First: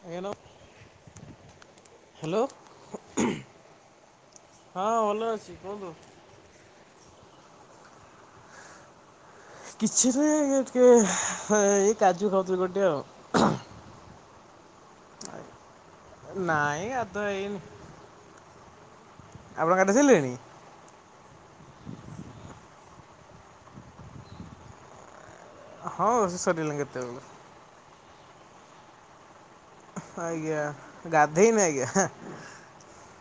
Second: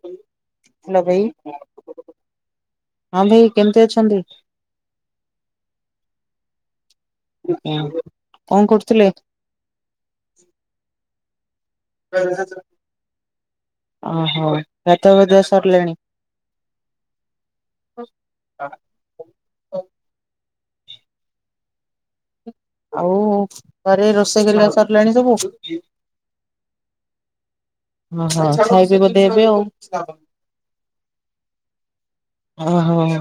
ଆଜ୍ଞା ହାଲୋ ଭାଇ। ହ୍ୟାଲୋ ହଁ ଭାଇ କେମିତି ଅଛନ୍ତି? ହଁ ଭଲ ଅଛି। କୁହନ୍ତୁ? କଣ କରୁଥିଲେ? କିଛି ନାଇଁ ଏଇ ଟିକେ ହେଇ ଅହ ଗାଧୁଆ ପାଧୁଆ ସରିଲାଣି? ନାଇଁ ଗାଧୁଆ ହେଇନି। ଆପଣ ଗାଧେଇ ସାରିଲେଣି? ଆଉ ଘରେ ରୋଷେଇ କରିବା ସରିଲାଣି ସବୁ? ହଁ, ରୋଷେଇ ସରିଗଲାଣି କେତେବେଳୁ। ଓହୋ, ଖାଇଛ ବୋଧେ ଏବେ ଆଉ? ଆଜ୍ଞା। ଗାଧେଇନି ଆଜ୍ଞା। ହଁ, ହଁ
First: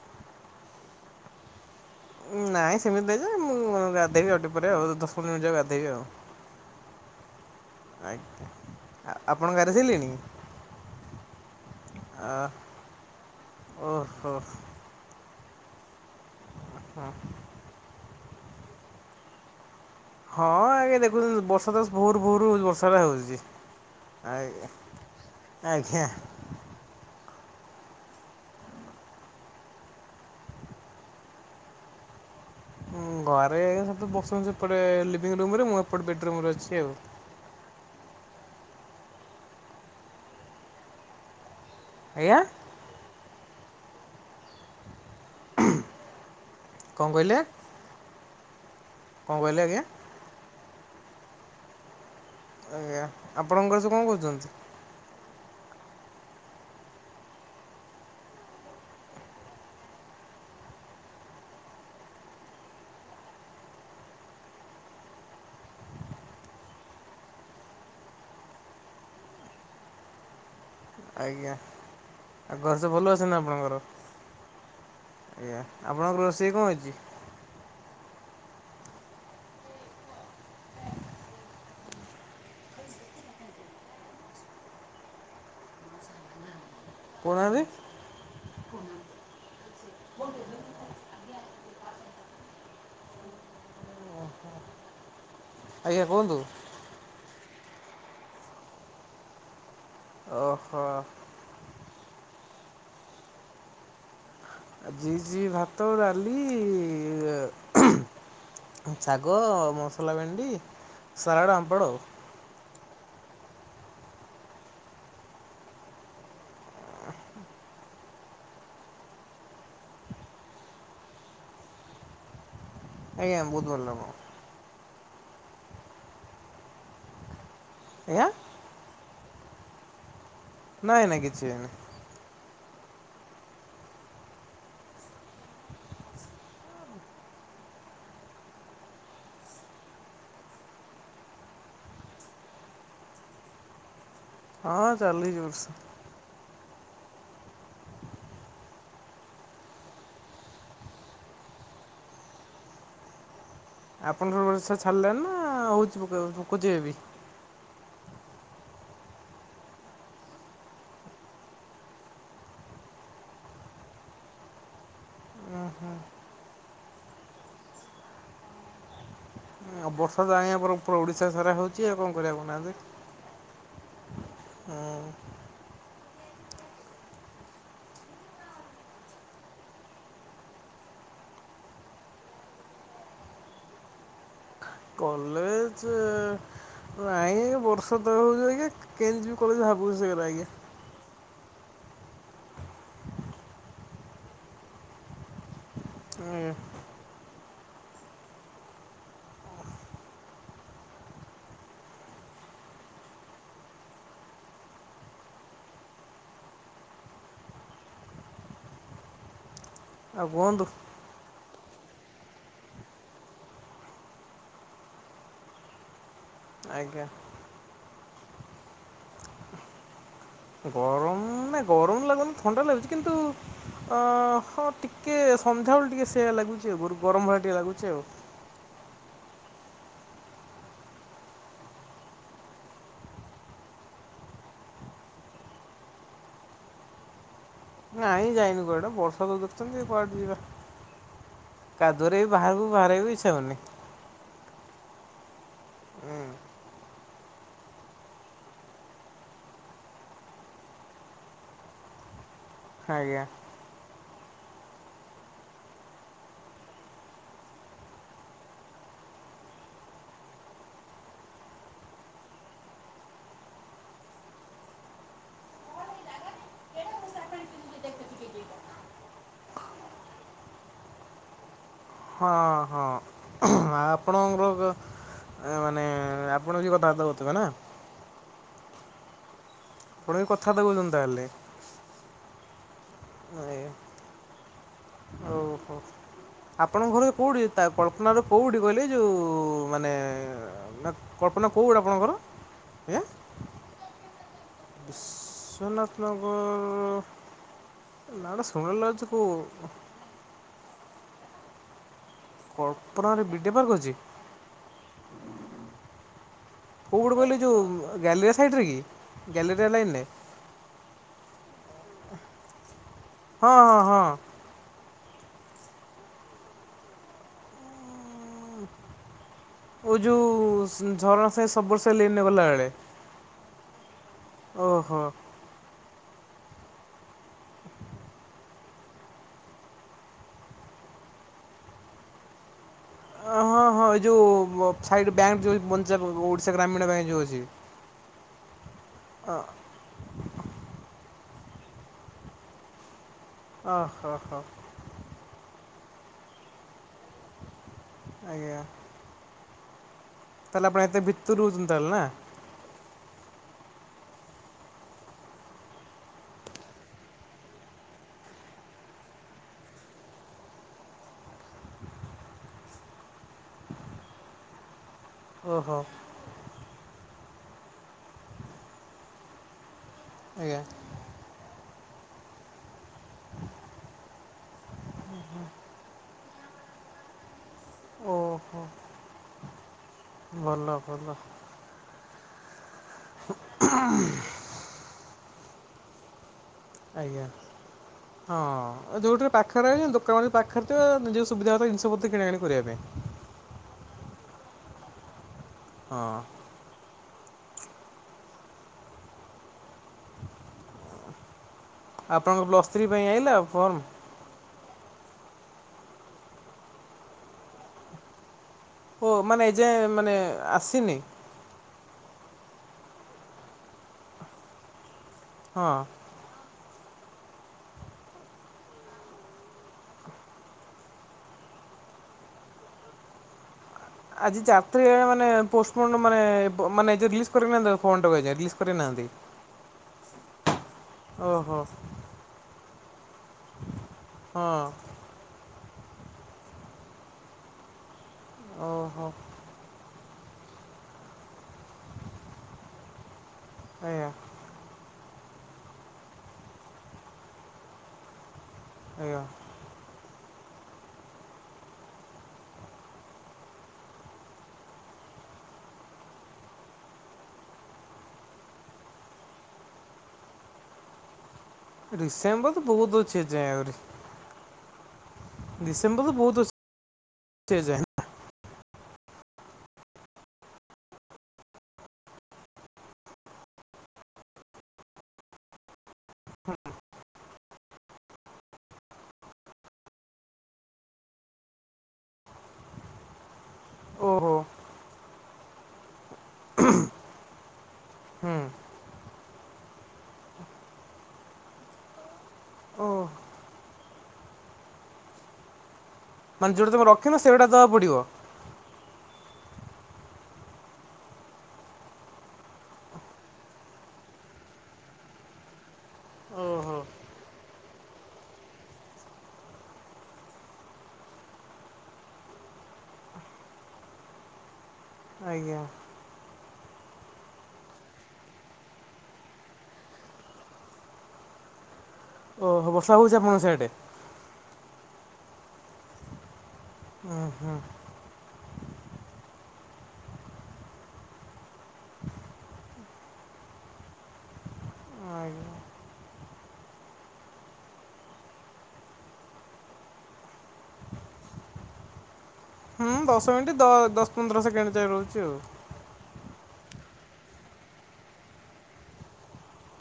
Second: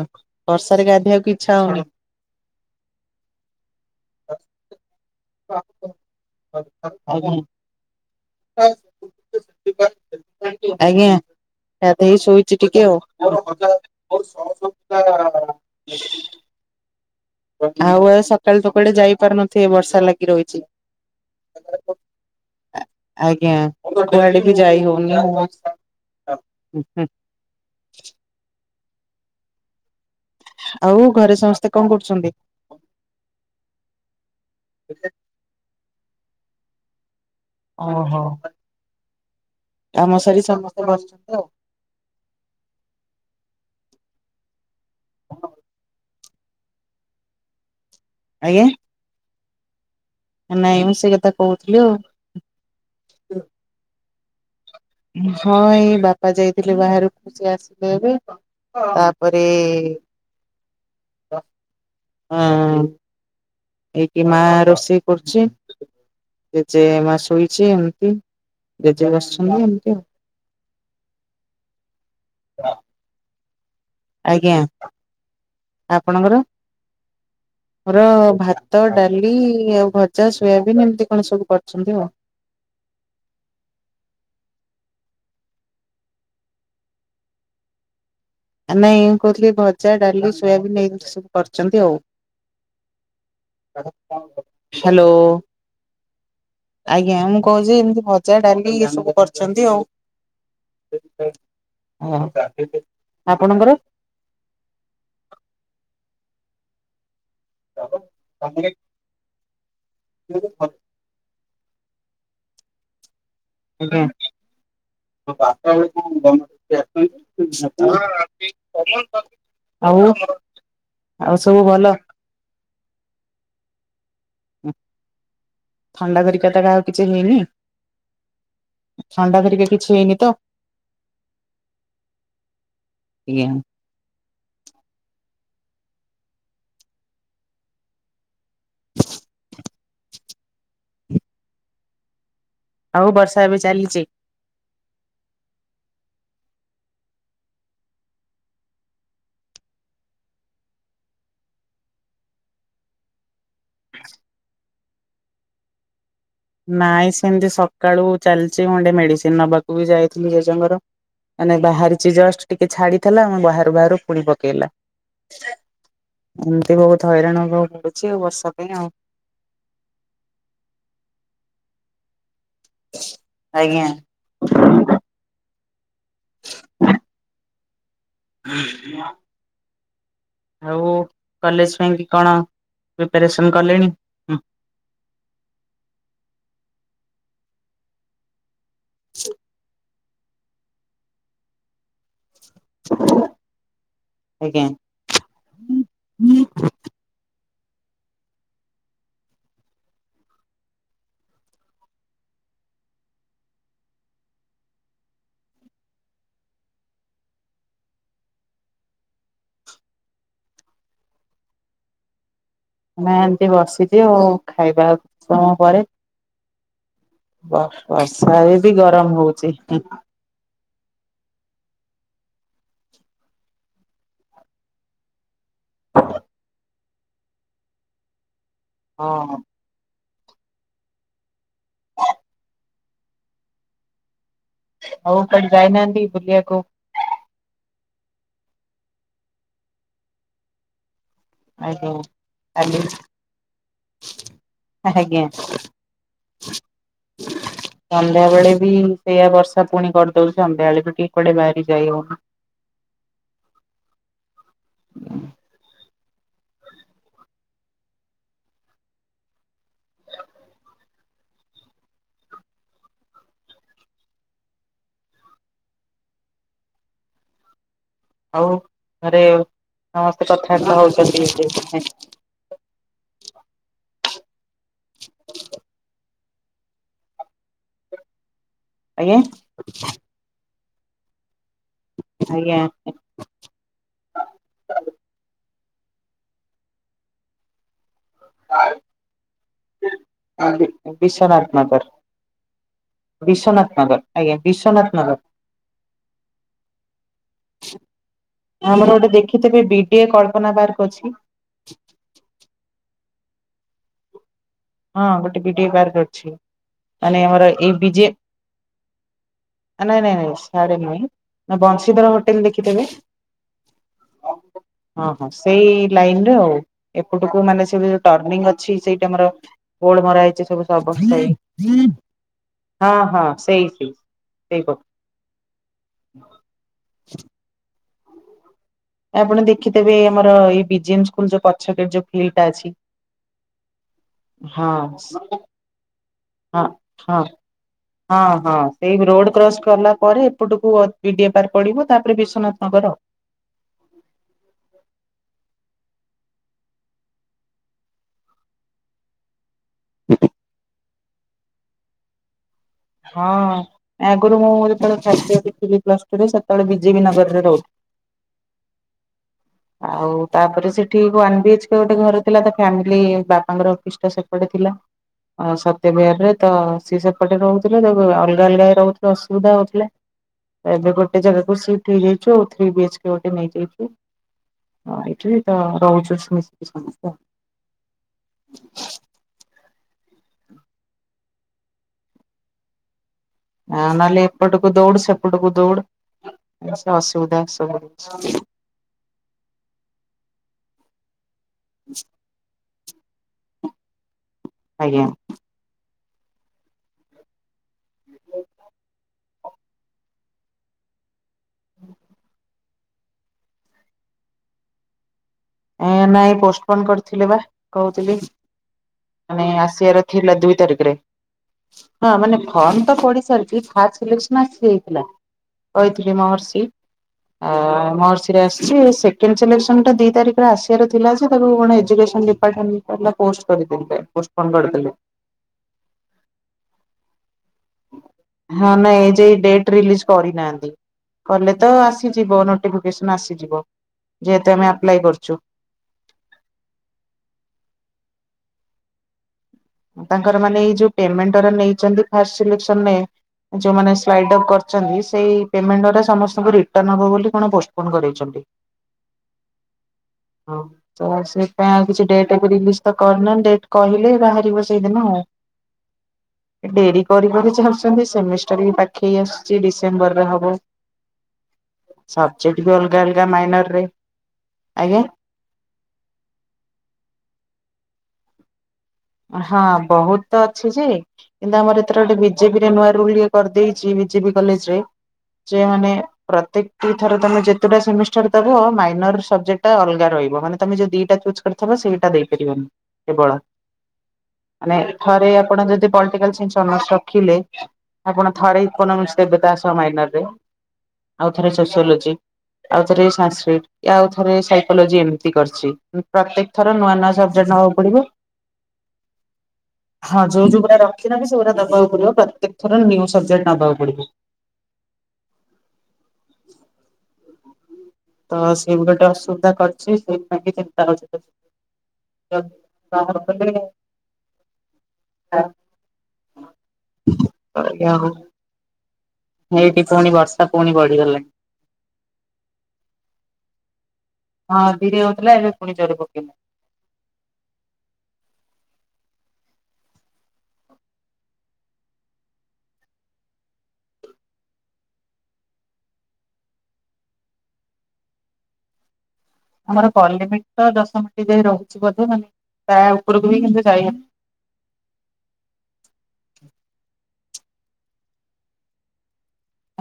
ବର୍ଷାରେ ଗାଧେଇବାକୁ ଇଚ୍ଛାହଉନି? ନାଇଁ ସେମିତି ନାଇଁ ଯେ ମୁଁ ଗାଧେଇବି ଆଉ ଟିକେ ପରେ ଆଉ ଦଶ ପନ୍ଦର ମିନିଟ ଯାଉ ଗାଧେଇବି ଆଉ। ଆଜ୍ଞା। ଆପଣ ଗାଧେଇ ସାରିଲେଣି। ଆଜ୍ଞା ଗାଧେଇ ଆ ଶୋଇଚି ଟିକେ ଆଉ। ଓହୋ ହଁ। ଆଛା। ଆଉ ଭାଇ ସକାଳୁତ କୁଆଡେ ଯାଇ ପାରୁନଥିବେ ବର୍ଷା ଲାଗି? ହଁ, ରହିଛି। ଆଜ୍ଞା ଦେଖୁ ବର୍ଷା ତ ଭୋରୁ ଭୋରୁ ବର୍ଷା ହେଉଛି। ଆଜ୍ଞା କୁଆଡେ ବି ଆଜ୍ଞା। ଯାଇ ଆଜ୍ଞା। ହୁଁ, ହୁଁ। ଆଉ ଘରେ ସମସ୍ତେ କଣ କରୁଛନ୍ତି? ଘରେ ଏଇ ସବୁ ବସନ୍ତୀ ସେପଟେ ଲିଭିଙ୍ଗ ରୁମରେ, ମୁଁ ଏପଟେ ବେଡରୁମରେ ଅଛି ଆଉ। ଓ ହଁ, କାମ ସାରି ସମସ୍ତେ ବସିଛନ୍ତି ଆଉ। ଆଜ୍ଞା କଣ କହିଲେ? ଆଜ୍ଞା। କଣ କହିଲେ ଆଜ୍ଞା? ନାଇଁ ମୁଁ ସେଇ କଥା କହୁଥିଲି ଆଉ। ଆଜ୍ଞା ଆପଣଙ୍କର ଘରେ ସବୁ କଣ କରୁଛନ୍ତି? ହଁ, ଏଇ ବାପା ଯାଇଥିଲେ ବାହାରକୁ ସେ ଆସିଲେ ଏବେ। ତାପରେ, ଆଁ ଏଇଠି ମା ରୋଷେଇ କରୁଛି। ଜେଜେ ମା ଶୋଇଛି ଏମିତି, ଜେଜେ ବସିଛନ୍ତି ଏମିତି ଆଉ। ଆଜ୍ଞା, ଆଉ ଘରେ ସବୁ ଭଲ ଅଛନ୍ତି ନା ଆପଣଙ୍କର? ଆଜ୍ଞା। ଏଆ ଆପଣଙ୍କର? ମୋର ଭାତ ଡାଲି ଆଉ ଭଜା ସୋୟାବିନ୍ ଏମିତି କଣ ସବୁ କରୁଛନ୍ତି ଆଉ। କଣାରେ ଆ ନାଇଁ ମୁଁ କହୁଥିଲି ଭଜା ଡାଲି ସୋୟାବିନ୍ ଏମିତି ସବୁ। କରଚନ୍ତି ଆଉ। ହ୍ୟାଲୋ ଆଜ୍ଞା କୁହନ୍ତୁ? ଆଜ୍ଞା ମୁଁ କୋହୁଛି ଏମିତି ଭଜା ଡାଲିି ଇଏ ସବୁ କରିଛନ୍ତି ଆଉ। ଓ ହୋ। ଓ ଆପଣଙ୍କର? ଆଜି ହେଇଚି ଭାତ ଡାଲି ଏ ଶାଗ ମସଲା ଭେଣ୍ଡି ସାଲାଡ଼ ଆମ୍ପଡ଼ ଆଉ। ଗୋଟେ ମିନିଟ୍ [unintelligible] ଆଉ ଆଉ ସବୁ ଭଲ? ଆଜ୍ଞା ବୋହୁତ ଭଲ ମ। ଥଣ୍ଡା ଧରିକା ତ କାହାକୁ କିଛି ହେଇନି। ଆଞା ଥଣ୍ଡା ଘରିକା କିଛି ହେଇନି ତ? ନାଇଁ ନାଇଁ କିଛି ହେଇନି। ଆଜ୍ଞା ଆଉ ବର୍ଷା ଏବେ ଚାଲିଚି। ହଁ ହଁ ଚାଲିଚି ବର୍ଷା। ଆପଣଙ୍କର ବର୍ଷା ଛାଡିଲାଣି ନା ହୋଉଛି [unintelligible] ନାଇଁ ସେମିତି ସକାଳୁ ଚାଲିଛି ମୁଁ ଟିକେ ମେଡିସିନ ନବାକୁ ବି ଯାଇଥିଲି ଜେଜେଙ୍କର। ମାନେ ବାହାରିଛି ଜଷ୍ଟ ଟିକେ ଛାଡିଥିଲା ମୁ ବାହାରୁ ବାହାରୁ ପୁଣି ପକେଇଲା। ଓ ହୋ ଏମତି ବୋହୁତ ହଇରାଣ ହବାକୁ ପଡୁଛି ଆଉ ବର୍ଷା ପାଇଁ ଆଉ। ଆଉ ବର୍ଷା ଜାଇଁ ଆମର ପୁରା ଓଡ଼ିଶା ସାରା ହୋଉଛି ଆଉ କଣ କରିବା କହୁନାହାଁନ୍ତି। ଆଜ୍ଞା ହଁ [inaudible] ଆଉ କଲେଜ ପାଇଁ କି କଣ ପ୍ରିପାରେସନ୍ କଲେଣି? କଲେଜ ନାହିଁ ବର୍ଷା ତ ହେଉଛି ଟିକେ। କେମିତି ଜିମି କଣ ଭାବୁଚି ସେ କଥା ଆଜ୍ଞା। ଆଜ୍ଞା ହୁଁ। ଆଉ କୁଅନ୍ତୁ? ଆମେ ଏମତି ବସିଚୁ ଖାଇବା ଆଉ କିଛି ସମୟ ପରେ। ଆଜ୍ଞା। ବର୍ଷ ବର୍ଷାରେ ବି ଗରମ ହୋଉଚି। ଗରମ ନା ଗରମ ଲାଗୁନି ଥଣ୍ଡା ଲାଗୁଛି କିନ୍ତୁ ଅ ହଁ ଟିକେ ସଂଧ୍ୟାବେଳେ ଟିକେ ସେୟା ଲାଗୁଛି ଗର ଗରମ ଭଳିଆ ଟିକେ ଲାଗୁଚେ ଆଉ। ହଁ। ଆଉ କୁଆଡେ ଯାଇନାହାନ୍ତି ବୁଲିଆକୁ? ନାଇଁ ଯାଇନି କୁଆଡେ, ବର୍ଷା ତ ଦେଖୁଚନ୍ତି କୁଆଡେ ଯିବା। ଆଜ୍ଞା କାଦୁଅରେ ବି ବାହାରକୁୁ କାଲି ବାହାରିଆକୁ ଇଚ୍ଛା ହଉନି। ଆଜ୍ଞା। ସନ୍ଧ୍ୟାବେଳେ ବି ସେଇଆ ବର୍ଷା ପୁଣି କରିଦଉଚି, ସନ୍ଧ୍ୟାବେଳେ ବି [unintelligible] କୁଆଡେ ବାହାରି ଯାଇ ହଉନି। ଆଜ୍ଞା। [unintelligible] [inaudible] ଆଉ ଘରେ ସମସ୍ତେ କଥାର୍ତ୍ତା ହଉଚନ୍ତି [unintelligible] ନାଇଁ? ହଁ-ହଁ ଆଉ ଆପଣଙ୍କ ଆ ମାନେ ଆ ଆପଣ ବି କଥାବାର୍ତ୍ତା ହଉଥିବେ ନା? ଆଜ୍ଞା? ଆପଣ ବି କଥାବାର୍ତ୍ତା [unintelligible] ତାହେଲେ? ଆଜ୍ଞା। ଆଜ୍ଞା। ଓହୋ, ଆପଣଙ୍କ ଘର କୋଉଠି? ତା କଳ୍ପନା ର କୋଉଠି କହିଲେ ଏଯୋଉ ମାନେ ଆଜ୍ଞା। ନା କଳ୍ପନା ବିଶ୍ୱନାଥ ନଗର [unintelligible] ଆପଣଙ୍କର? ଆଜ୍ଞା? ବିଶ୍ୱନାଥ ନଗର୍। ଆଜ୍ଞା ବିଶ୍ୱନା ବିଶ୍ୱନାଥ ନଗର ନାଁଟା ଶୁଣା ଆମର ଗୋଟେ ଲାଗୁଚି କୋଉ ଦେଖିଥିବେ [unintelligible] କଳ୍ପନା ପାର୍କ ଅଛି। କଳ୍ପନାରେ ବିଡିଏ ପାର୍କ ଅଛି? ହଁ ଗୋଟେ ବିଡିଏ ପାର୍କ ଅଛି। କୋଉପଟେ ମାନେ କହିଲେ ଆମର ଏଯୋଉ ଏଇ ଗ୍ୟାଲେରିଆ ସାଇଡ଼ରେ କି? ଗ୍ୟାଲେରିଆରେ ଆ ନାଇଁ-ନାଇଁ-ନାଇଁ ସିଆଡେ ନୁହେଁ [unintelligible] ବଂଶୀଧର ହୋଟେଲ୍ ଦେଖିଥେବେ ହଁ-ହଁ-ହଁ। ହଁ-ହଁ ସେଇ ଲାଇନ୍ ରେ ଆଉ, ଏପଟୁକୁ ମାନେ ସେ ଯୋଉ ଟର୍ଣିଂ ଅଛି ସେଇଟି ଆମର ଓ ବୋର୍ଡ ମରା ହେଇଚି ଯେଉଁ ସବୁ [unintelligible] ଝରଣା ସାଙ୍ଗେ ସେଇ ସବର ଲେନ୍ରେ ଗଲାବେଳେ ହଁ-ହଁ ସେଇଠି। ଓହୋ। ଆପଣ ଦେଖିଥେବେ ଆମର ଏଇ ବି ଜି ଏମ୍ ସ୍କୁଲ୍ ଯୋଉ ପଛ ଗେଟ୍ ଯୋଉ ଫିଲ୍ଡ ଟା ଅଛି। ଅ ହଁ-ହଁ ଏଯୋଉ ସାଇଡ୍ ବ୍ୟାଙ୍କ ଯୋଉ ପଞ୍ଜାବ [unintelligible] ହଁ-ହଁ-ହଁ-ହଁ ସେଇ ରୋଡ୍ କ୍ରସ୍ କଲା ପରେ ଏପଟୁକୁ ଅ ବିଡିଏ ପାର୍କ ପଡିବ ତାପରେ ବିଶ୍ୱନାଥ ନଗର ଆଉ। [unintelligible] ଆଜ୍ଞା। ହଁ ତାହଲେ ଆପଣ ଏତେ ଭିତରୁ ରହୁଚନ୍ତି ତାହେଲେ ନା? ହଁ ଆଗୁରୁ ମୁଁ ଯେତଳେ ଫାଷ୍ଟ ଇଅର୍ ରେ ଥିଲି ପ୍ଲସ୍ [unintelligible] ସେତଳେ ବିଜେବିି ନଗରରେ ରହୁ ଆଉ ତାପରେ ସେଠି ୱାନ୍ ବି ଏଚ୍ କେ ଗୋଟେ ଘର ଥିଲା ତାକୁ ଫ୍ୟାମିଲି ବାପାଙ୍କର ଅଫିସ ଟା ସେପଟେ ଥିଲା। ଓହୋ ସତ୍ୟ ବିହାରରେ ତ ସିଏ ସେପଟେ ରହୁଥିଲେ ଯ ଅଲଗା ଅଲଗା ରହୁଥିଲୁ ଅସୁବିଧା ହଉଥିଲା। ଆଜ୍ଞା। ଏବେ ଗୋଟେ ଜାଗାକୁ ସିଫ୍ଟ ହେଇଯାଇଛୁ ଥ୍ରୀ ବି ହେଚ୍ କେ ଗୋଟେ ନେଇଯାଇକି। ହଁ ଏଇଠି ବି ତ ରହୁଛୁ ମିଶିକି ସମସ୍ତେ। ଓହୋ ଭଲ ଭଲ। ଆ ନହେଲେ ଏପଟକୁ ଦୌଡ ସେପଟକୁ ଦୌଡ ଅସୁବିଧା ସବୁ ଜିନଷ। ଯୋଉଠି ପାଖରେ ଦୋକାନ ପାଖରେ ଥିବା ନିଜ ସୁବିଧା ହେଥା ଜିନିଷପତ୍ର କିଣାକିଣି କରିବା ପାଇଁ। ଆଜ୍ଞା। ହଁ। ଆପଣଙ୍କ ପ୍ଲସ୍ ଥ୍ରୀ ପାଇଁ ଆଇଲା ଫର୍ମ? ଏ ନାଇଁ ପୋଷ୍ଟପୋନ କରିଥିଲେ ବା କହୁଥିଲି। ଓ ମାନେ ଏଯାଏଁ ଆସିବାର ମାନେ ଥିଲା ଦୁଇ ଆସିନି ତାରିଖରେ। ହଁ ମାନେ ଫର୍ମ ତ ପଡି ସାରିକି ଫା ଲଷ୍ଶ୍ରୀ [inaudible] ହେଇଥିଲା ହଁ କହିଥିଲି ମହର୍ଷି ଆ ମୋର ମହର୍ଷି ଆସିଛି ସେଣ୍ଡିଲସନ ଟା ଦି ତାରିଖ ପୁରା ଆସିବାର ଥିଲା ଯେ ତାକୁ କଣ ଏଜୁକେସନ ଡିପାର୍ଟମେଣ୍ଟ ପୋଷ୍ଟ କରିଦେଲେ ଆଜି ପୋଷ୍ଟପୋନ ଚାର୍ରୀ କରିଦେଲେ ମାନେ ପୋଷ୍ଟମ ମାନେ ମାନେ ରିଲିଜ କରହା ଫୋନ ଟା କହି [inaudible] ହଁ ନାଇଁ ଏ ଯ ଡେଟ ରିଲିଜ କରିନାହାନ୍ତି କଲେ ଓହୋ ତ ଆସିଯିବ ନୋଟିଫିକେସନ ଆସିଯିବ ହଁ ଯେହେତୁ ଆମେ ଆପ୍ଲାଇ କରୁଛୁ ଓହୋ ତାଙ୍କର ମାନେ ଏଇ ଯୋଉ ପେମେଣ୍ଟ ନେଇଛନ୍ତି ଫାଷ୍ଟେ ସିଲେସନ ରେ ଯୋଉମାନେ ଆଜ୍ଞା ସ୍ ସେ ଫେମେଟ ସମସ୍ତ ରିଟର୍ନ ହବ ବୋଲି କଣ ପୋଷ୍ଟ ପୋନ କରିଛନ୍ତି ଆଜ୍ଞା ହଁ ତ ସେଥିପାଇଁ ଆଉ କିଛି ଡେଟ ରିଲିଜି ତ କରିନାହାନ୍ତି ଡେଟ କହିଲେ ବାହାର ସେଇଦିନ ଆଉ ଡେରି କରିବାକୁ ଚାହୁଁଛନ୍ତି ସେମିଷ୍ଟରା ବି ପାଖେଇ ଆସୁଛି ଡିସେମ୍ବର ହବ ଡିସେମ୍ବର ତ ସବଜେଟ ବି ବହୁତ ଅଲଗା ଅଛି ଅଲଗା ଏଯାଏଁ ଆହୁରି ମାଇନରରେ ଆଜ୍ଞା ଡିସେମ୍ବର ବହୁତ ଏଯାଏ ହଁ ବହୁତ ତ ଅଛି ଯେ କିନ୍ତୁ ଆମର ଏଥର ଗୋଟେ ବିଜେପିରେ ନୂଆ ରୁଲ କରିଦେଇଛି ବିଜେପି କଲେଜ ରେ ସେ ମାନେ ପ୍ରତ୍ୟେକଟି ଥର ତମେ ଯେତେଟା ସେମି ମାଇନର ସବଜେକ୍ଟା ଅଲଗା ରହିବ ମାନେ ତମେ ଯୋଉ ଦିଟା ଚୁଜ୍ କରିଥ ସେଇଟା ଦେଇପାରିବନି କେବଳ ଓହୋ ମାନେ ଥରେ ଆପଣ ଯଦି ପଲିଟିକାଲ ସାଇନ୍ସ ଅନର୍ସ ରଖିଲେ ଆପଣ ହୁଁ ଥରେ ଇକୋନୋମିକ୍ସ ଦେବେ ତା ଆସ ମାଇନରରେ ଆଉ ଥରେ ସୋସିଓଲୋଜି ଆଉ ଓ ଥରେ ସାସ୍କ୍ରଟି ଆଉ ଥରେ ସାଇକୋଲୋଜି ଏମିତି କରିଛି ମାନେ ପ୍ରତ୍ୟେକ ଯୋଉଟା ଥର ତମେ ନୂଆ ନୂଆ ରଖିନ ସେଇଟା ସବଜେଟ ଦବାକୁ ନବାକୁ ପଡ଼ିବ। ପଡିବ ହଁ ଯୋଉ ଯୋଉ ରଖି ବି ସେ ଗୁରା ଦବାକୁ ପଡିବ ପ୍ରତ୍ୟେକ ଥର ନିଉ ସବଜେକ୍ଟ ନବାକୁ ପଡିବ ଓ ହୋ ତ ସିଏ ବି ଗୋଟେ ଅସୁବିଧା କରିୁଛି ସେଇ ପାଇଁ ଚିନ୍ତା ଅଛି ର [unintelligible] ଆଜ୍ଞା ଆଜ୍ଞା, ହଉ ହେଇଟି ପୁଣି ବର୍ଷା ପୁଣି ବଢିଗଲାଣି। ଓହୋ ବର୍ଷା ହଉଚି ଆପଣଙ୍କ ସିଆଡ଼େ? ହଁ ଧିରେ ହଉଥିଲା ଏବେ ପୁଣି ଜୋରେ ପକେଇଚି। ଉଁ, ହୁଁ। ଆଜ୍ଞା। ଆମର କଲ୍ରେ ବି ତ ଦଶମିନଟ ହେଇ ରହୁଛି ବୋଧେ ଆଉ। ହୁଁ ଦଶ ମିନିଟ୍ ଦ ଦଶ ପନ୍ଦର ସେକେଣ୍ଡ ଯାଇ ରହୁଚି ଆଉ।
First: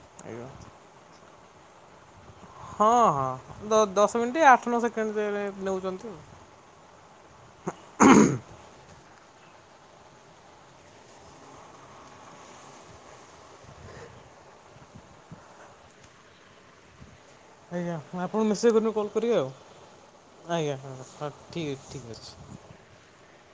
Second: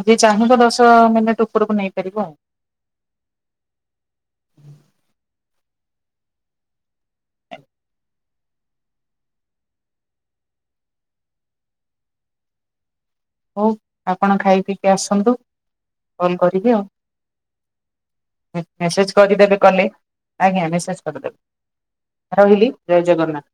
ଆଉ ଯିଏ ଆଜ୍ଞା ଚାହିଁବ ଦଶ ମିନିଟ୍ ଉପରକୁ ନେଇପାରିବ ଆଉ। ହଁ ଦ ଦଶ ମିନିଟ୍ ଆଠ ନଅ ସେକେଣ୍ଡ ଯାଏଁ ନେଉଛନ୍ତି ଆଉ। ହ ହଉ, ଆପଣ ଖାଇ ପିଇକି ଆସନ୍ତୁ, କଲ କରିବି ଆଉ। ଆଜ୍ଞା ଆପଣ ମେସେଜ୍ କରିବେ କଲ୍ ମେସେଜ କରିବେ ଆଉ କରିଦେବେ କଲେ। ଆଜ୍ଞା, ହଁ ମେସେଜ ହଁ ଠିକ୍ ଠିକ୍ ଅଛି କରିଦେବେ। ରହିଲି ଜୟ ଜଗନ୍ନାଥ।